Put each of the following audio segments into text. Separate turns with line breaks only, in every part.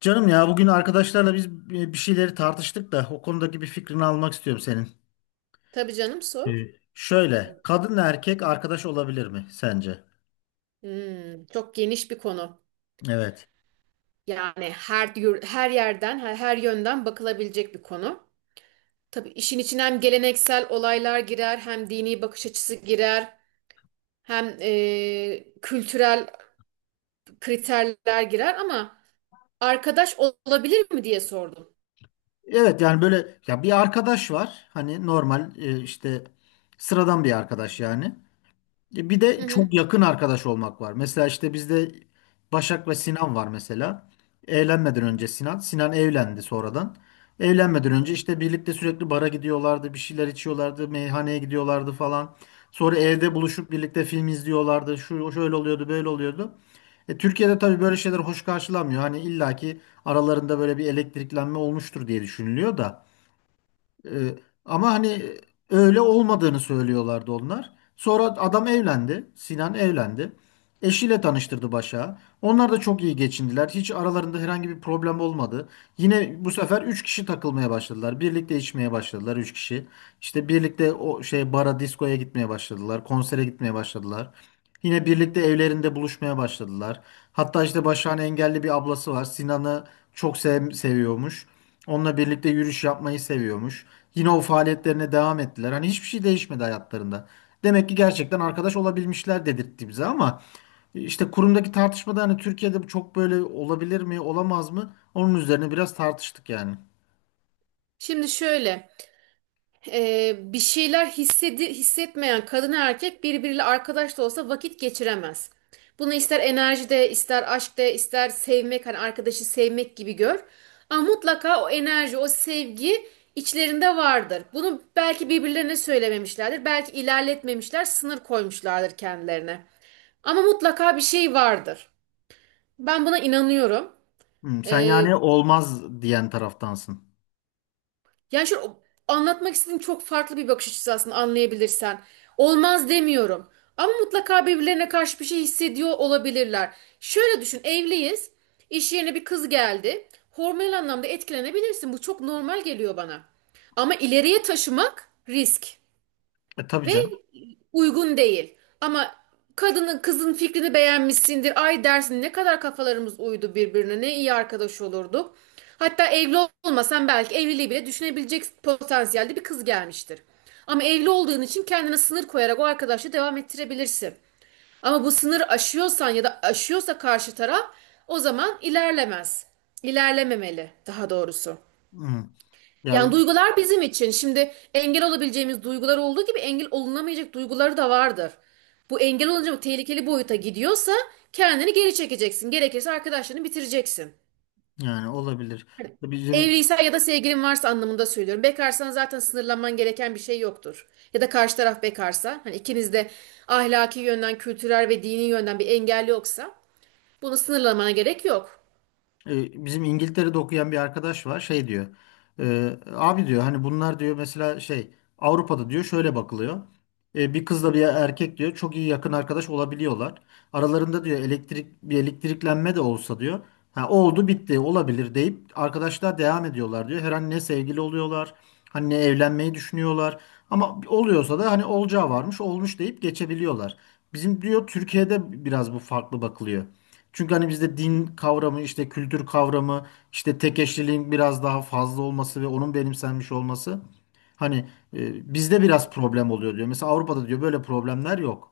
Canım ya bugün arkadaşlarla biz bir şeyleri tartıştık da o konudaki bir fikrini almak istiyorum senin.
Tabii canım
Ee,
sor.
Şöyle kadınla erkek arkadaş olabilir mi sence?
Hmm, çok geniş bir konu.
Evet.
Yani her yerden, her yönden bakılabilecek bir konu. Tabii işin içine hem geleneksel olaylar girer, hem dini bakış açısı girer, hem kültürel kriterler girer ama arkadaş olabilir mi diye sordum.
Evet, yani böyle ya bir arkadaş var, hani normal, işte sıradan bir arkadaş yani. Bir
Hı
de
hı.
çok yakın arkadaş olmak var. Mesela işte bizde Başak ve Sinan var mesela. Evlenmeden önce Sinan. Sinan evlendi sonradan. Evlenmeden önce işte birlikte sürekli bara gidiyorlardı, bir şeyler içiyorlardı, meyhaneye gidiyorlardı falan. Sonra evde buluşup birlikte film izliyorlardı. Şu şöyle oluyordu, böyle oluyordu. Türkiye'de tabii böyle şeyler hoş karşılanmıyor. Hani illaki aralarında böyle bir elektriklenme olmuştur diye düşünülüyor da. Ee, Ama hani öyle olmadığını söylüyorlardı onlar. Sonra adam evlendi. Sinan evlendi. Eşiyle tanıştırdı Başak'ı. Onlar da çok iyi geçindiler. Hiç aralarında herhangi bir problem olmadı. Yine bu sefer 3 kişi takılmaya başladılar. Birlikte içmeye başladılar 3 kişi. İşte birlikte o şey bara, diskoya gitmeye başladılar. Konsere gitmeye başladılar. Yine birlikte evlerinde buluşmaya başladılar. Hatta işte Başak'ın engelli bir ablası var. Sinan'ı çok seviyormuş. Onunla birlikte yürüyüş yapmayı seviyormuş. Yine o faaliyetlerine devam ettiler. Hani hiçbir şey değişmedi hayatlarında. Demek ki gerçekten arkadaş olabilmişler dedirtti bize, ama işte kurumdaki tartışmada hani Türkiye'de bu çok böyle olabilir mi, olamaz mı? Onun üzerine biraz tartıştık yani.
Şimdi şöyle. Bir şeyler hissetmeyen kadın erkek birbiriyle arkadaş da olsa vakit geçiremez. Bunu ister enerjide, ister aşkta, ister sevmek, hani arkadaşı sevmek gibi gör. Ama mutlaka o enerji, o sevgi içlerinde vardır. Bunu belki birbirlerine söylememişlerdir, belki ilerletmemişler, sınır koymuşlardır kendilerine. Ama mutlaka bir şey vardır. Ben buna inanıyorum.
Hmm, sen
E,
yani olmaz diyen taraftansın.
Yani anlatmak istediğim çok farklı bir bakış açısı aslında anlayabilirsen. Olmaz demiyorum. Ama mutlaka birbirlerine karşı bir şey hissediyor olabilirler. Şöyle düşün, evliyiz. İş yerine bir kız geldi. Hormonal anlamda etkilenebilirsin. Bu çok normal geliyor bana. Ama ileriye taşımak risk
E tabii
ve
canım.
uygun değil. Ama kadının kızın fikrini beğenmişsindir. Ay dersin ne kadar kafalarımız uydu birbirine. Ne iyi arkadaş olurduk. Hatta evli olmasan belki evliliği bile düşünebilecek potansiyelde bir kız gelmiştir. Ama evli olduğun için kendine sınır koyarak o arkadaşla devam ettirebilirsin. Ama bu sınır aşıyorsan ya da aşıyorsa karşı taraf o zaman ilerlemez. İlerlememeli daha doğrusu.
Hmm. Ya
Yani duygular bizim için. Şimdi engel olabileceğimiz duygular olduğu gibi engel olunamayacak duyguları da vardır. Bu engel olunca bu tehlikeli boyuta gidiyorsa kendini geri çekeceksin. Gerekirse arkadaşlarını bitireceksin.
yani olabilir. Bizim
Evliysen ya da sevgilin varsa anlamında söylüyorum. Bekarsan zaten sınırlanman gereken bir şey yoktur. Ya da karşı taraf bekarsa, hani ikiniz de ahlaki yönden, kültürel ve dini yönden bir engel yoksa bunu sınırlamana gerek yok.
Bizim İngiltere'de okuyan bir arkadaş var, şey diyor, abi diyor, hani bunlar diyor, mesela şey Avrupa'da diyor şöyle bakılıyor. Bir kızla bir erkek diyor çok iyi yakın arkadaş olabiliyorlar, aralarında diyor elektriklenme de olsa diyor, ha, oldu bitti olabilir deyip arkadaşlar devam ediyorlar diyor, her an ne sevgili oluyorlar hani, ne evlenmeyi düşünüyorlar, ama oluyorsa da hani olacağı varmış olmuş deyip geçebiliyorlar. Bizim diyor Türkiye'de biraz bu farklı bakılıyor. Çünkü hani bizde din kavramı, işte kültür kavramı, işte tek eşliliğin biraz daha fazla olması ve onun benimsenmiş olması hani, bizde biraz problem oluyor diyor. Mesela Avrupa'da diyor böyle problemler yok.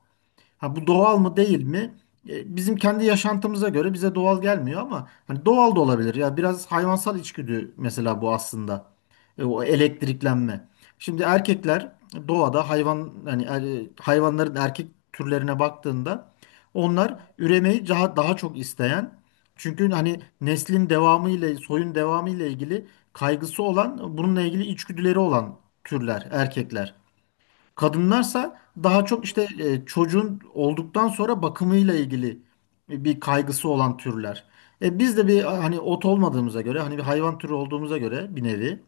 Ha, bu doğal mı değil mi? Bizim kendi yaşantımıza göre bize doğal gelmiyor ama hani doğal da olabilir. Ya biraz hayvansal içgüdü mesela bu aslında. O elektriklenme. Şimdi erkekler doğada hayvan hani hayvanların erkek türlerine baktığında onlar üremeyi daha çok isteyen, çünkü hani neslin devamı ile soyun devamı ile ilgili kaygısı olan, bununla ilgili içgüdüleri olan türler erkekler. Kadınlarsa daha çok işte çocuğun olduktan sonra bakımıyla ilgili bir kaygısı olan türler. Biz de bir hani ot olmadığımıza göre, hani bir hayvan türü olduğumuza göre bir nevi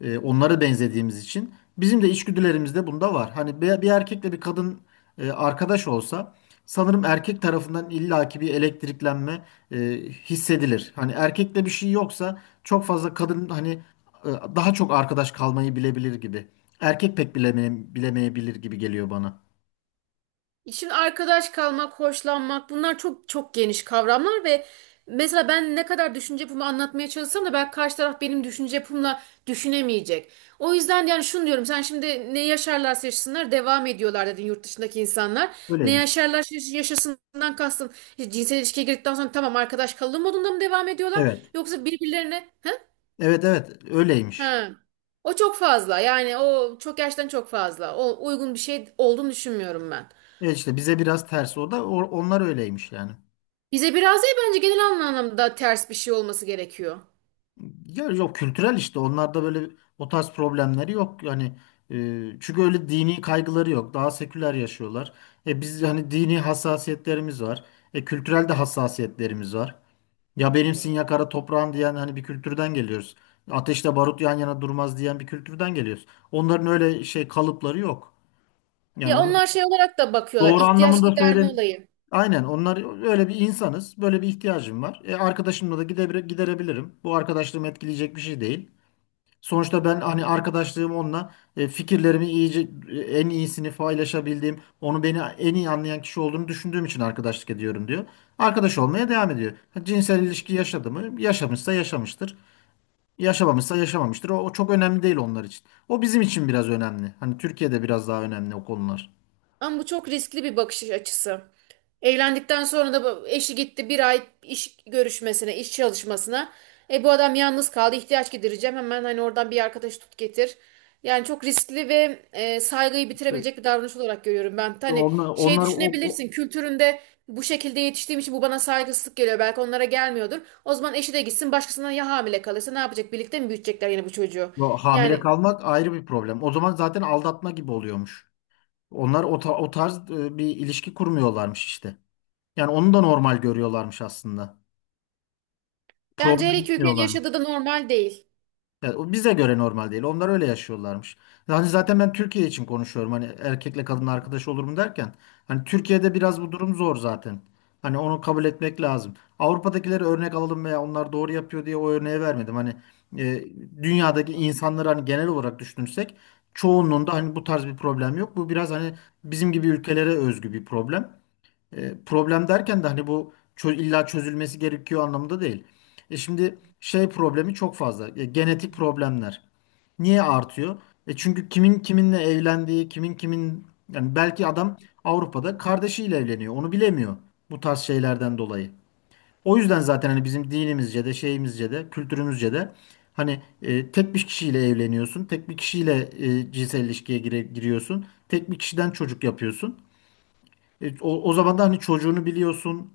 onlara benzediğimiz için bizim de içgüdülerimizde bunda var. Hani bir erkekle bir kadın arkadaş olsa sanırım erkek tarafından illaki bir elektriklenme e, hissedilir. Hani erkekte bir şey yoksa çok fazla kadın hani, e, daha çok arkadaş kalmayı bilebilir gibi. Erkek pek bilemeyebilir gibi geliyor bana.
Şimdi arkadaş kalmak, hoşlanmak bunlar çok geniş kavramlar ve mesela ben ne kadar düşünce yapımı anlatmaya çalışsam da belki karşı taraf benim düşünce yapımla düşünemeyecek. O yüzden yani şunu diyorum sen şimdi ne yaşarlarsa yaşasınlar devam ediyorlar dedin yurt dışındaki insanlar. Ne
Öyleymiş.
yaşarlar yaşasından kastın işte cinsel ilişkiye girdikten sonra tamam arkadaş kalalım modunda mı devam ediyorlar
Evet.
yoksa birbirlerine he?
Evet, evet öyleymiş.
He. O çok fazla yani o çok gerçekten çok fazla. O uygun bir şey olduğunu düşünmüyorum ben.
Evet, işte bize biraz ters o da, onlar öyleymiş yani.
Bize biraz değil bence genel anlamda ters bir şey olması gerekiyor.
Ya yok, kültürel işte onlarda böyle o tarz problemleri yok yani, çünkü öyle dini kaygıları yok, daha seküler yaşıyorlar. E biz hani dini hassasiyetlerimiz var. E kültürel de hassasiyetlerimiz var. Ya benimsin ya kara toprağın diyen hani bir kültürden geliyoruz. Ateşle barut yan yana durmaz diyen bir kültürden geliyoruz. Onların öyle şey kalıpları yok. Yani
Ya
onu
onlar şey olarak da bakıyorlar.
doğru
İhtiyaç
anlamında
giderme
söyle.
olayı.
Aynen, onlar öyle bir insanız. Böyle bir ihtiyacım var. E, arkadaşımla da giderebilirim. Bu arkadaşlığımı etkileyecek bir şey değil. Sonuçta ben hani arkadaşlığım onunla fikirlerimi iyice en iyisini paylaşabildiğim, onu beni en iyi anlayan kişi olduğunu düşündüğüm için arkadaşlık ediyorum diyor. Arkadaş olmaya devam ediyor. Ha, cinsel ilişki yaşadı mı? Yaşamışsa yaşamıştır. Yaşamamışsa yaşamamıştır. O çok önemli değil onlar için. O bizim için biraz önemli. Hani Türkiye'de biraz daha önemli o konular.
Ama bu çok riskli bir bakış açısı. Evlendikten sonra da eşi gitti bir ay iş görüşmesine, iş çalışmasına. E bu adam yalnız kaldı, ihtiyaç gidereceğim. Hemen hani oradan bir arkadaş tut getir. Yani çok riskli ve saygıyı
E,
bitirebilecek bir davranış olarak görüyorum ben. Hani şey
Onlar
düşünebilirsin, kültüründe bu şekilde yetiştiğim için bu bana saygısızlık geliyor. Belki onlara gelmiyordur. O zaman eşi de gitsin, başkasından ya hamile kalırsa ne yapacak? Birlikte mi büyütecekler yine bu çocuğu?
o hamile
Yani
kalmak ayrı bir problem. O zaman zaten aldatma gibi oluyormuş. Onlar o tarz bir ilişki kurmuyorlarmış işte. Yani onu da normal görüyorlarmış aslında.
bence her
Problem
iki ülkenin
diyorlarmış.
yaşadığı da normal değil.
Yani o bize göre normal değil. Onlar öyle yaşıyorlarmış. Yani zaten ben Türkiye için konuşuyorum. Hani erkekle kadın arkadaş olur mu derken. Hani Türkiye'de biraz bu durum zor zaten. Hani onu kabul etmek lazım. Avrupa'dakileri örnek alalım veya onlar doğru yapıyor diye o örneği vermedim. Hani e, dünyadaki insanları hani genel olarak düşünürsek çoğunluğunda hani bu tarz bir problem yok. Bu biraz hani bizim gibi ülkelere özgü bir problem. Problem derken de hani bu illa çözülmesi gerekiyor anlamında değil. E şimdi şey problemi çok fazla. E, genetik problemler. Niye artıyor? E çünkü kimin kiminle evlendiği, kimin kimin, yani belki adam Avrupa'da kardeşiyle evleniyor. Onu bilemiyor bu tarz şeylerden dolayı. O yüzden zaten hani bizim dinimizce de şeyimizce de kültürümüzce de hani, tek bir kişiyle evleniyorsun. Tek bir kişiyle cinsel ilişkiye giriyorsun. Tek bir kişiden çocuk yapıyorsun. O zaman da hani çocuğunu biliyorsun.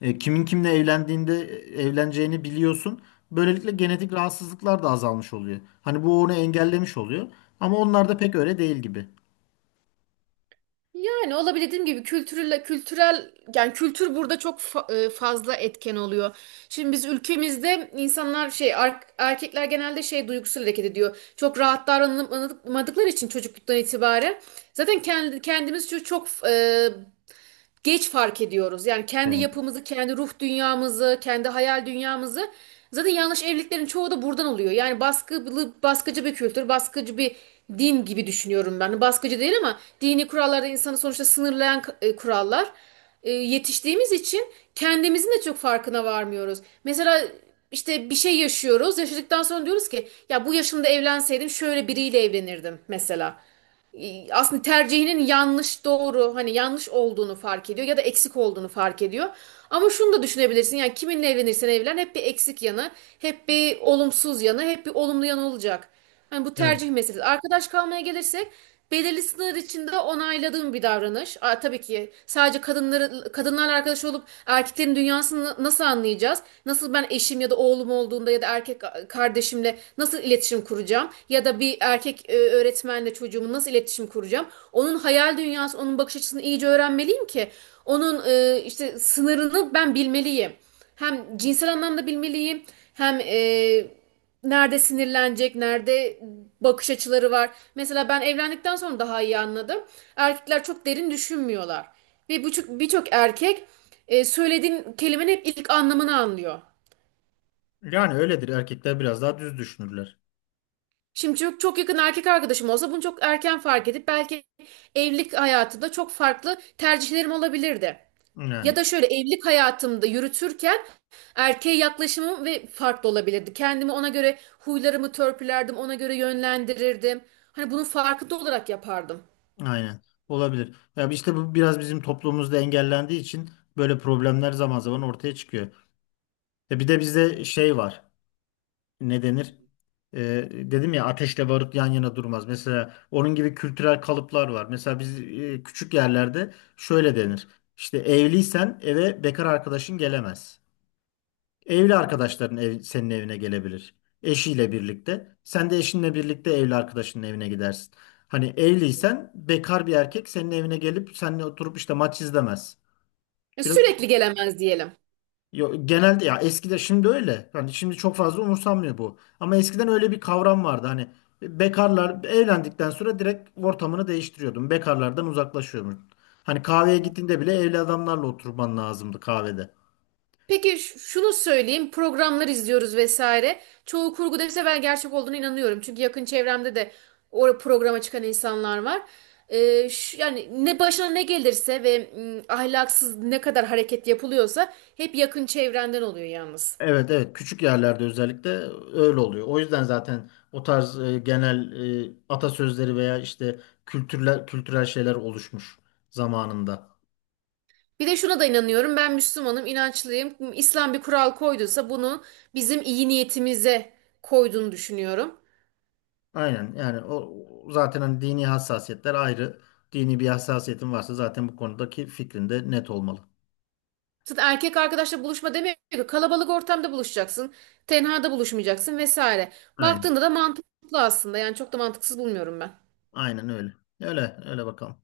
Kimin kimle evlendiğinde evleneceğini biliyorsun. Böylelikle genetik rahatsızlıklar da azalmış oluyor. Hani bu onu engellemiş oluyor. Ama onlar da pek öyle değil gibi.
Yani olabilir dediğim gibi kültürel yani kültür burada fazla etken oluyor. Şimdi biz ülkemizde insanlar erkekler genelde şey duygusal hareket ediyor. Çok rahat davranılmadıkları için çocukluktan itibaren zaten kendi kendimiz çok geç fark ediyoruz. Yani kendi
Evet.
yapımızı, kendi ruh dünyamızı, kendi hayal dünyamızı. Zaten yanlış evliliklerin çoğu da buradan oluyor. Yani baskılı, baskıcı bir kültür, baskıcı bir din gibi düşünüyorum ben. Baskıcı değil ama dini kurallarda insanı sonuçta sınırlayan kurallar. Yetiştiğimiz için kendimizin de çok farkına varmıyoruz. Mesela işte bir şey yaşıyoruz. Yaşadıktan sonra diyoruz ki ya bu yaşımda evlenseydim şöyle biriyle evlenirdim mesela aslında tercihinin yanlış doğru hani yanlış olduğunu fark ediyor ya da eksik olduğunu fark ediyor. Ama şunu da düşünebilirsin yani kiminle evlenirsen evlen hep bir eksik yanı, hep bir olumsuz yanı, hep bir olumlu yanı olacak. Hani bu
Evet.
tercih meselesi. Arkadaş kalmaya gelirsek belirli feministler için de onayladığım bir davranış. Aa, tabii ki sadece kadınları kadınlarla arkadaş olup erkeklerin dünyasını nasıl anlayacağız? Nasıl ben eşim ya da oğlum olduğunda ya da erkek kardeşimle nasıl iletişim kuracağım? Ya da bir erkek öğretmenle çocuğumu nasıl iletişim kuracağım? Onun hayal dünyası, onun bakış açısını iyice öğrenmeliyim ki onun işte sınırını ben bilmeliyim. Hem cinsel anlamda bilmeliyim, hem nerede sinirlenecek, nerede bakış açıları var. Mesela ben evlendikten sonra daha iyi anladım. Erkekler çok derin düşünmüyorlar. Ve birçok erkek söylediğin kelimenin hep ilk anlamını anlıyor.
Yani öyledir. Erkekler biraz daha düz düşünürler.
Şimdi çok yakın erkek arkadaşım olsa bunu çok erken fark edip belki evlilik hayatında çok farklı tercihlerim olabilirdi.
Yani.
Ya da şöyle evlilik hayatımda yürütürken erkeğe yaklaşımım ve farklı olabilirdi. Kendimi ona göre huylarımı törpülerdim, ona göre yönlendirirdim. Hani bunun farkında olarak yapardım.
Aynen. Olabilir. Ya işte bu biraz bizim toplumumuzda engellendiği için böyle problemler zaman zaman ortaya çıkıyor. Ya bir de bizde şey var. Ne denir? Dedim ya, ateşle barut yan yana durmaz. Mesela onun gibi kültürel kalıplar var. Mesela biz küçük yerlerde şöyle denir. İşte evliysen eve bekar arkadaşın gelemez. Evli arkadaşların senin evine gelebilir. Eşiyle birlikte. Sen de eşinle birlikte evli arkadaşının evine gidersin. Hani evliysen bekar bir erkek senin evine gelip seninle oturup işte maç izlemez.
Ya
Biraz,
sürekli gelemez diyelim.
yo, genelde ya eskiden, şimdi öyle. Hani şimdi çok fazla umursanmıyor bu. Ama eskiden öyle bir kavram vardı. Hani bekarlar evlendikten sonra direkt ortamını değiştiriyordun. Bekarlardan uzaklaşıyordun. Hani kahveye gittiğinde bile evli adamlarla oturman lazımdı kahvede.
Peki şunu söyleyeyim. Programlar izliyoruz vesaire. Çoğu kurgu dese ben gerçek olduğuna inanıyorum. Çünkü yakın çevremde de o programa çıkan insanlar var. Yani ne başına ne gelirse ve ahlaksız ne kadar hareket yapılıyorsa hep yakın çevrenden oluyor yalnız.
Evet, evet küçük yerlerde özellikle öyle oluyor. O yüzden zaten o tarz genel atasözleri veya işte kültürel şeyler oluşmuş zamanında.
Bir de şuna da inanıyorum. Ben Müslümanım, inançlıyım. İslam bir kural koyduysa bunu bizim iyi niyetimize koyduğunu düşünüyorum.
Aynen, yani o zaten hani dini hassasiyetler ayrı. Dini bir hassasiyetin varsa zaten bu konudaki fikrin de net olmalı.
Zaten erkek arkadaşla buluşma demiyor ki kalabalık ortamda buluşacaksın. Tenhada buluşmayacaksın vesaire.
Aynen.
Baktığında da mantıklı aslında. Yani çok da mantıksız bulmuyorum ben.
Aynen öyle. Öyle öyle bakalım.